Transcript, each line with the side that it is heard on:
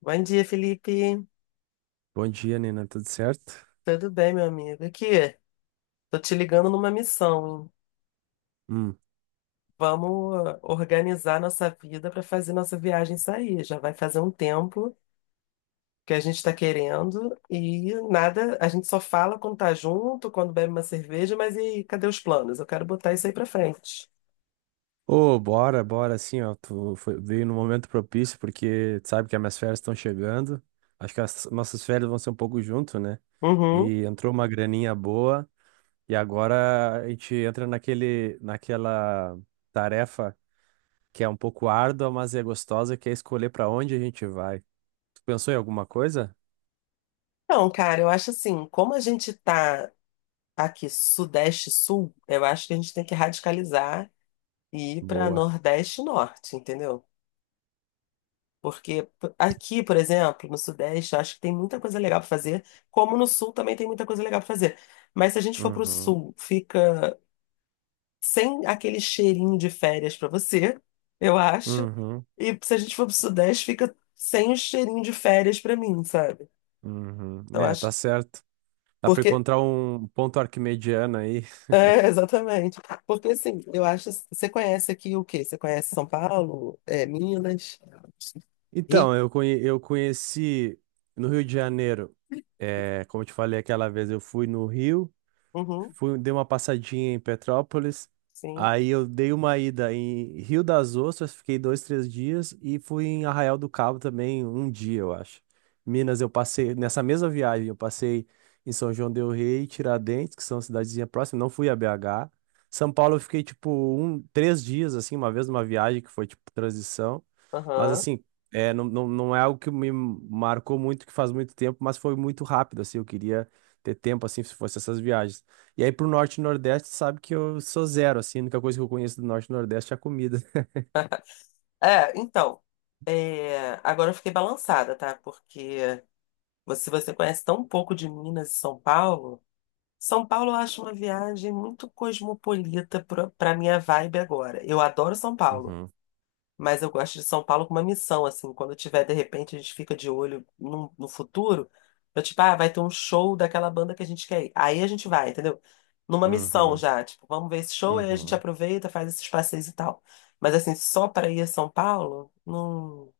left: Bom dia, Felipe.
right: Bom dia, Nina. Tudo certo?
left: Tudo bem, meu amigo? Aqui, tô te ligando numa missão, hein?
right: Hum.
left: Vamos organizar nossa vida para fazer nossa viagem sair. Já vai fazer um tempo que a gente está querendo e nada, a gente só fala quando tá junto, quando bebe uma cerveja, mas e aí, cadê os planos? Eu quero botar isso aí para frente.
right: Ô, bora, bora, assim, ó. Veio no momento propício, porque tu sabe que as minhas férias estão chegando. Acho que as nossas férias vão ser um pouco junto, né?
left: Uhum.
right: E entrou uma graninha boa, e agora a gente entra naquela tarefa que é um pouco árdua, mas é gostosa, que é escolher pra onde a gente vai. Tu pensou em alguma coisa?
left: Então, cara, eu acho assim, como a gente tá aqui sudeste-sul, eu acho que a gente tem que radicalizar e ir para
right: Boa.
left: nordeste-norte, entendeu? Aqui, por exemplo, no Sudeste, eu acho que tem muita coisa legal para fazer, como no Sul também tem muita coisa legal para fazer. Mas se a gente for para o
right: Uhum.
left: Sul, fica sem aquele cheirinho de férias para você, eu acho.
right: Uhum.
left: E se a gente for para o Sudeste, fica sem o cheirinho de férias para mim, sabe?
right: Uhum.
left: Então
right: É, tá
left: acho.
right: certo. Dá pra
left: Porque.
right: encontrar um ponto arquimediano aí.
left: É, exatamente. Porque assim, eu acho. Você conhece aqui o quê? Você conhece São Paulo, é, Minas, Rio?
right: Então, eu conheci no Rio de Janeiro, é, como eu te falei aquela vez, eu fui no Rio,
left: Uhum,
right: fui, dei uma passadinha em Petrópolis,
left: sim.
right: aí eu dei uma ida em Rio das Ostras, fiquei dois, três dias, e fui em Arraial do Cabo também um dia, eu acho. Minas, eu passei, nessa mesma viagem, eu passei em São João del Rei, Tiradentes, que são cidadezinhas próximas, não fui a BH. São Paulo eu fiquei, tipo, um, três dias, assim, uma vez numa viagem que foi, tipo, transição, mas
left: Aham.
right: assim... É, não é algo que me marcou muito, que faz muito tempo, mas foi muito rápido, assim, eu queria ter tempo, assim, se fosse essas viagens. E aí pro norte e nordeste, sabe que eu sou zero, assim, a única coisa que eu conheço do norte e nordeste é a comida.
left: É, então, é, agora eu fiquei balançada, tá? Porque se você conhece tão pouco de Minas e São Paulo, São Paulo eu acho uma viagem muito cosmopolita pra minha vibe agora. Eu adoro São Paulo.
right: Uhum,
left: Mas eu gosto de São Paulo com uma missão, assim. Quando eu tiver, de repente, a gente fica de olho no, futuro. Eu, tipo, ah, vai ter um show daquela banda que a gente quer ir. Aí a gente vai, entendeu? Numa missão
right: uhum,
left: já. Tipo, vamos ver esse show, aí a gente
right: uhum.
left: aproveita, faz esses passeios e tal. Mas, assim, só para ir a São Paulo, não,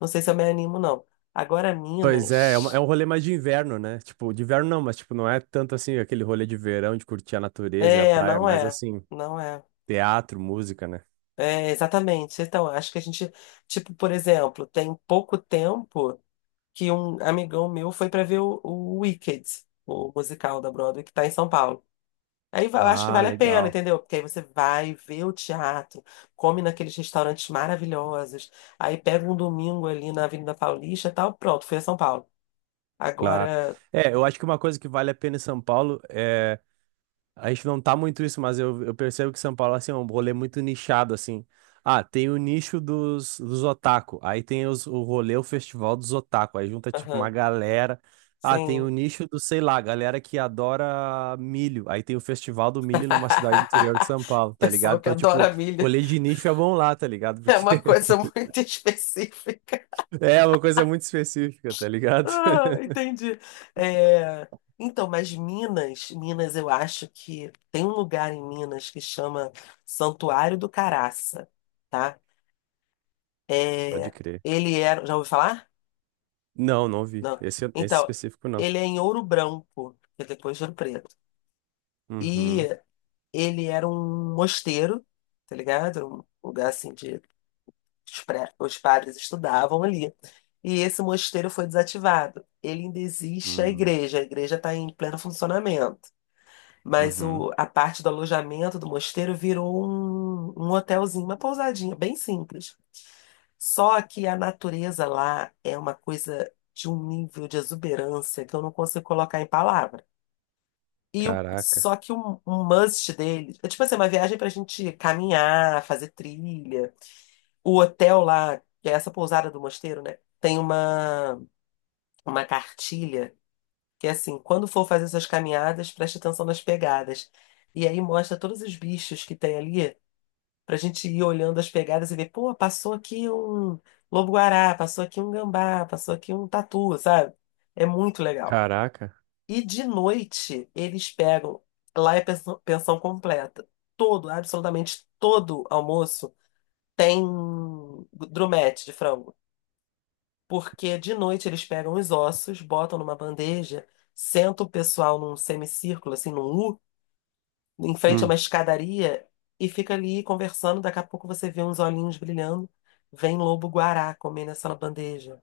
left: não sei se eu me animo, não. Agora,
right: Pois é, é
left: Minas.
right: um rolê mais de inverno, né? Tipo, de inverno não, mas tipo, não é tanto assim aquele rolê de verão, de curtir a natureza e a
left: É,
right: praia,
left: não
right: mas
left: é.
right: assim,
left: Não é.
right: teatro, música, né?
left: É, exatamente. Então, acho que a gente, tipo, por exemplo, tem pouco tempo. Que um amigão meu foi pra ver o Wicked, o musical da Broadway, que tá em São Paulo. Eu acho que
right: Ah,
left: vale a pena,
right: legal.
left: entendeu? Porque aí você vai ver o teatro, come naqueles restaurantes maravilhosos, aí pega um domingo ali na Avenida Paulista e tal, pronto, fui a São Paulo.
right: Claro.
left: Agora,
right: É, eu acho que uma coisa que vale a pena em São Paulo é A gente não tá muito isso, mas eu percebo que São Paulo assim, é um rolê muito nichado, assim. Ah, tem o nicho dos otaku. Aí tem o rolê, o festival dos otaku. Aí junta, tipo,
left: aham,
right: uma galera. Ah, tem
left: sim.
right: o nicho do, sei lá, galera que adora milho. Aí tem o festival do milho numa cidade do interior de São Paulo, tá ligado?
left: Pessoal que
right: Então, tipo,
left: adora milho
right: rolê de nicho é bom lá, tá ligado?
left: é
right: Porque
left: uma coisa muito específica.
right: é uma coisa muito específica, tá ligado?
left: Ah, entendi. É, então, mas Minas, Minas, eu acho que tem um lugar em Minas que chama Santuário do Caraça, tá?
right: Pode
left: É,
right: crer.
left: ele era, já ouviu falar?
right: Não, não vi.
left: Não.
right: Esse
left: Então,
right: específico, não.
left: ele é em Ouro Branco, que é depois de Ouro Preto. E
right: Uhum.
left: ele era um mosteiro, tá ligado? Era um lugar assim de os padres estudavam ali. E esse mosteiro foi desativado. Ele ainda existe
right: Hum,
left: a igreja está em pleno funcionamento. Mas
right: uhum.
left: a parte do alojamento do mosteiro virou um hotelzinho, uma pousadinha, bem simples. Só que a natureza lá é uma coisa de um nível de exuberância que eu não consigo colocar em palavra. E o,
right: Caraca.
left: só que um must deles é tipo assim, uma viagem pra gente caminhar, fazer trilha. O hotel lá, que é essa pousada do mosteiro, né? Tem uma cartilha que é assim, quando for fazer suas caminhadas, preste atenção nas pegadas. E aí mostra todos os bichos que tem ali, pra gente ir olhando as pegadas e ver, pô, passou aqui um lobo-guará, passou aqui um gambá, passou aqui um tatu, sabe? É muito legal.
right: Caraca.
left: E de noite, eles pegam, lá é pensão, pensão completa. Todo, absolutamente todo almoço tem drumete de frango porque de noite eles pegam os ossos, botam numa bandeja, sentam o pessoal num semicírculo, assim, num U, em frente a
right: Hum.
left: uma escadaria, e fica ali conversando. Daqui a pouco você vê uns olhinhos brilhando. Vem lobo-guará comer nessa bandeja.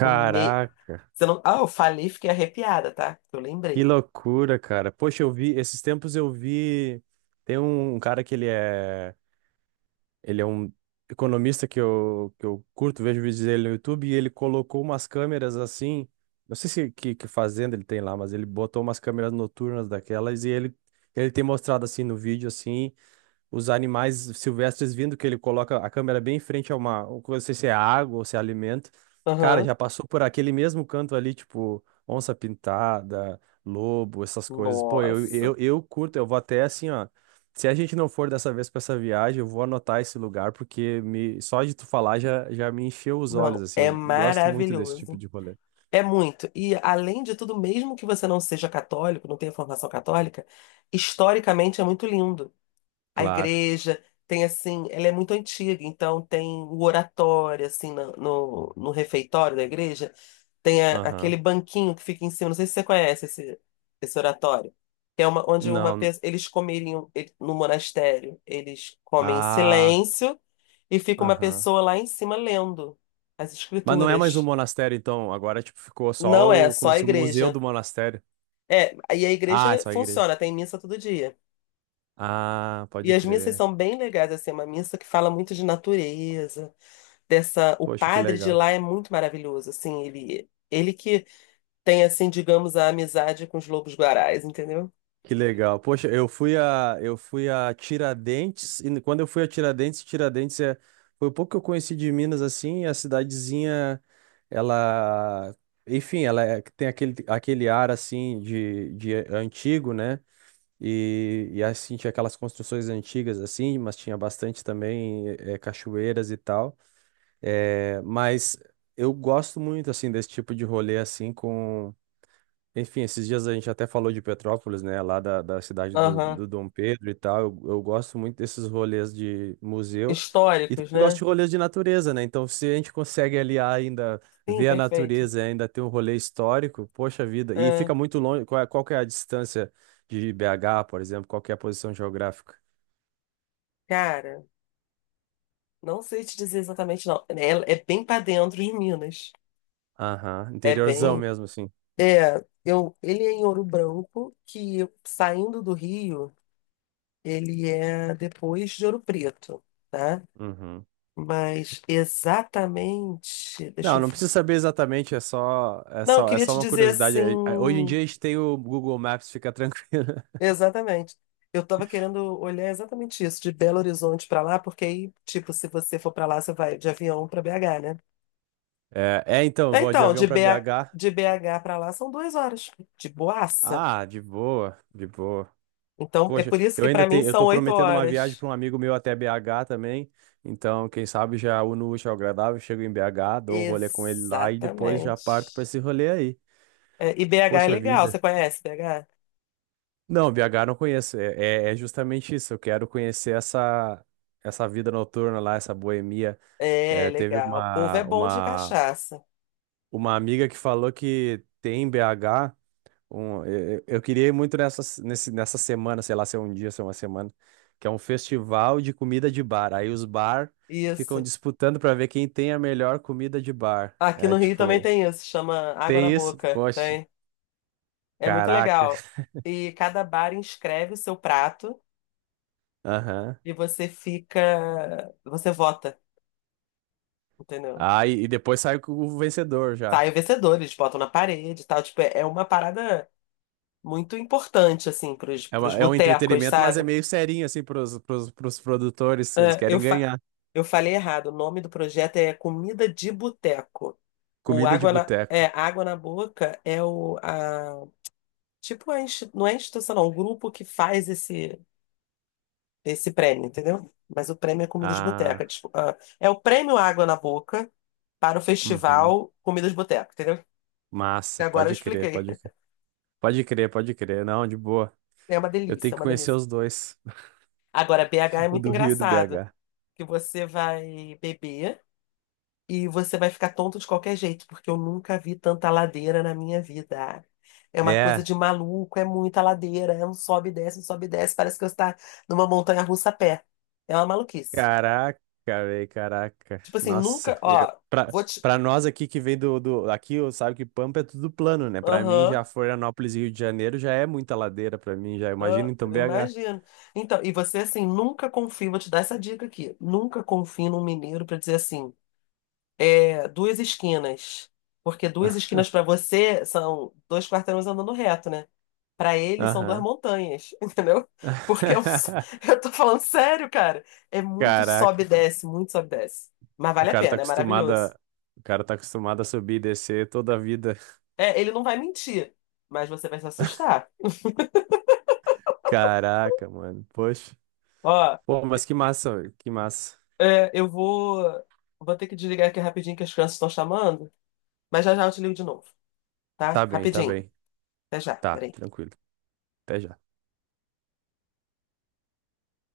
left: No meio. Você não... Ah, eu falei, fiquei arrepiada, tá? Eu
right: que
left: lembrei.
right: loucura, cara. Poxa, eu vi, tem um cara que ele é um economista que que eu curto, vejo vídeos dele no YouTube, e ele colocou umas câmeras assim, não sei se que, que fazenda ele tem lá, mas ele botou umas câmeras noturnas daquelas e ele tem mostrado assim no vídeo, assim, os animais silvestres vindo, que ele coloca a câmera bem em frente a uma, não sei se é água ou se é alimento. Cara,
left: Aham.
right: já passou por aquele mesmo canto ali, tipo, onça pintada, lobo, essas coisas. Pô,
left: Nossa.
right: eu curto, eu vou até assim, ó. Se a gente não for dessa vez pra essa viagem, eu vou anotar esse lugar, porque me, só de tu falar já me encheu os olhos,
left: Não,
right: assim.
left: é
right: Eu gosto muito desse tipo
left: maravilhoso.
right: de rolê.
left: É muito. E, além de tudo, mesmo que você não seja católico, não tenha formação católica, historicamente é muito lindo. A
right: Claro.
left: igreja tem, assim, ela é muito antiga, então tem o oratório, assim, no refeitório da igreja, tem aquele
right: Aham.
left: banquinho que fica em cima, não sei se você conhece esse, esse oratório, que é uma, onde uma
right: Não.
left: pessoa, eles comeriam, no monastério, eles comem em
right: Ah.
left: silêncio e fica uma
right: Aham.
left: pessoa lá em cima lendo as
right: Mas não é mais um
left: escrituras.
right: monastério, então. Agora, tipo, ficou
left: Não
right: só
left: é só
right: como
left: a
right: se o museu
left: igreja.
right: do monastério.
left: É, e a
right: Ah, é
left: igreja
right: só a igreja.
left: funciona, tem missa todo dia.
right: Ah,
left: E
right: pode
left: as missas
right: crer.
left: são bem legais, assim, é uma missa que fala muito de natureza, dessa, o
right: Poxa, que
left: padre de
right: legal.
left: lá é muito maravilhoso, assim, ele que tem assim, digamos, a amizade com os lobos-guarais, entendeu?
right: Que legal. Poxa, eu fui a Tiradentes, e quando eu fui a Tiradentes, Tiradentes é, foi o pouco que eu conheci de Minas, assim, e a cidadezinha, ela, enfim, tem aquele, aquele ar, assim, de antigo, né? E assim, tinha aquelas construções antigas, assim, mas tinha bastante também cachoeiras e tal. É, mas eu gosto muito assim desse tipo de rolê assim com, enfim, esses dias a gente até falou de Petrópolis, né, lá da, da cidade do,
left: Aham.
right: do Dom Pedro e tal. Eu gosto muito desses rolês de museu e
left: Históricos,
right: também gosto
left: né?
right: de rolês de natureza, né? Então, se a gente consegue aliar ainda
left: Sim,
right: ver a
left: perfeito.
right: natureza, e ainda ter um rolê histórico, poxa vida. E
left: É,
right: fica muito longe, qual que é a distância de BH, por exemplo, qual que é a posição geográfica?
left: cara, não sei te dizer exatamente não. É, é bem para dentro de Minas.
right: Aham,
left: É
right: interiorzão
left: bem,
right: mesmo, assim.
left: é, eu, ele é em Ouro Branco, que saindo do Rio. Ele é depois de Ouro Preto, tá?
right: Uhum.
left: Mas exatamente. Deixa
right: Não,
left: eu
right: não
left: ver.
right: precisa saber exatamente,
left: Não, eu
right: é
left: queria
right: só
left: te
right: uma
left: dizer
right: curiosidade.
left: assim.
right: Hoje em dia a gente tem o Google Maps, fica tranquilo.
left: Exatamente. Eu tava querendo olhar exatamente isso, de Belo Horizonte pra lá, porque aí, tipo, se você for pra lá, você vai de avião pra BH, né?
right: Então, eu
left: É,
right: vou de
left: então,
right: avião
left: de
right: para
left: BH,
right: BH.
left: de BH para lá são 2 horas, de boaça.
right: Ah, de boa, de boa.
left: Então, é
right: Poxa,
left: por isso que pra mim
right: eu
left: são
right: tô
left: oito
right: prometendo uma viagem
left: horas.
right: para um amigo meu até BH também. Então, quem sabe já uno o útil ao agradável, chego em BH, dou um rolê com ele lá e depois já parto para
left: Exatamente.
right: esse rolê aí.
left: É, e BH é
right: Poxa
left: legal,
right: vida.
left: você conhece BH?
right: Não, BH eu não conheço. É é justamente isso. Eu quero conhecer essa vida noturna lá, essa boemia.
left: É,
right: É,
left: legal. O povo é bom de cachaça.
right: uma amiga que falou que tem em BH. Eu queria ir muito nessa semana, sei lá, se é um dia, se é uma semana, que é um festival de comida de bar. Aí os bar ficam
left: Isso.
right: disputando para ver quem tem a melhor comida de bar.
left: Aqui
right: É
left: no Rio também
right: tipo,
left: tem isso, chama água na
right: tem isso?
left: boca.
right: Poxa,
left: Tem. É muito
right: caraca.
left: legal. E cada bar inscreve o seu prato
right: Aham.
left: e você fica. Você vota, entendeu?
right: Ah, e depois sai com o vencedor já.
left: Sai o vencedor, eles botam na parede e tal. Tipo, é uma parada muito importante, assim,
right: É,
left: pros
right: é um
left: botecos,
right: entretenimento, mas é
left: sabe?
right: meio serinho, assim, pros produtores. Eles
left: É,
right: querem
left: eu, fa...
right: ganhar.
left: eu falei errado. O nome do projeto é Comida de Boteco. O
right: Comida de
left: água na...
right: boteco.
left: É, água na boca é a- tipo, a insti- não é instituição, não, o grupo que faz esse prêmio, entendeu? Mas o prêmio é comida de boteca.
right: Ah.
left: Tipo, ah, é o prêmio Água na Boca para o
right: Uhum.
left: festival Comida de Boteca, entendeu? E
right: Massa,
left: agora eu
right: pode crer,
left: expliquei.
right: pode crer. Pode crer, pode crer. Não, de boa.
left: É uma
right: Eu
left: delícia,
right: tenho
left: é
right: que
left: uma
right: conhecer
left: delícia.
right: os dois,
left: Agora, BH é
right: o
left: muito
right: do Rio e do
left: engraçado,
right: BH.
left: que você vai beber e você vai ficar tonto de qualquer jeito, porque eu nunca vi tanta ladeira na minha vida. É uma coisa
right: É,
left: de maluco, é muita ladeira, é um sobe e desce, um sobe e desce, parece que você está numa montanha-russa a pé. É uma maluquice.
right: caraca, velho, caraca.
left: Tipo assim,
right: Nossa,
left: nunca,
right: eu,
left: ó,
right: pra,
left: vou te.
right: pra nós aqui que vem do. Aqui, sabe que Pampa é tudo plano, né? Pra mim,
left: Aham,
right: já Florianópolis e Rio de Janeiro já é muita ladeira pra mim, já.
left: aham,
right: Imagina então
left: eu
right: BH.
left: imagino. Então, e você assim, nunca confia, vou te dar essa dica aqui. Nunca confie num mineiro pra dizer assim, é, duas esquinas. Porque duas esquinas pra você são dois quarteirões andando reto, né? Pra ele são duas
right: Aham.
left: montanhas, entendeu? Porque eu tô falando sério, cara. É muito sobe e
right: Caraca,
left: desce, muito sobe e desce. Mas
right: o
left: vale a
right: cara tá
left: pena, é
right: acostumado
left: maravilhoso.
right: a, o cara tá acostumado a subir e descer toda a vida.
left: É, ele não vai mentir, mas você vai se assustar.
right: Caraca, mano. Poxa.
left: Ó.
right: Pô, mas que massa, que massa.
left: É, eu vou, vou ter que desligar aqui rapidinho que as crianças estão chamando, mas já já eu te ligo de novo, tá?
right: Tá bem, tá
left: Rapidinho.
right: bem.
left: Até já,
right: Tá,
left: peraí.
right: tranquilo. Até já.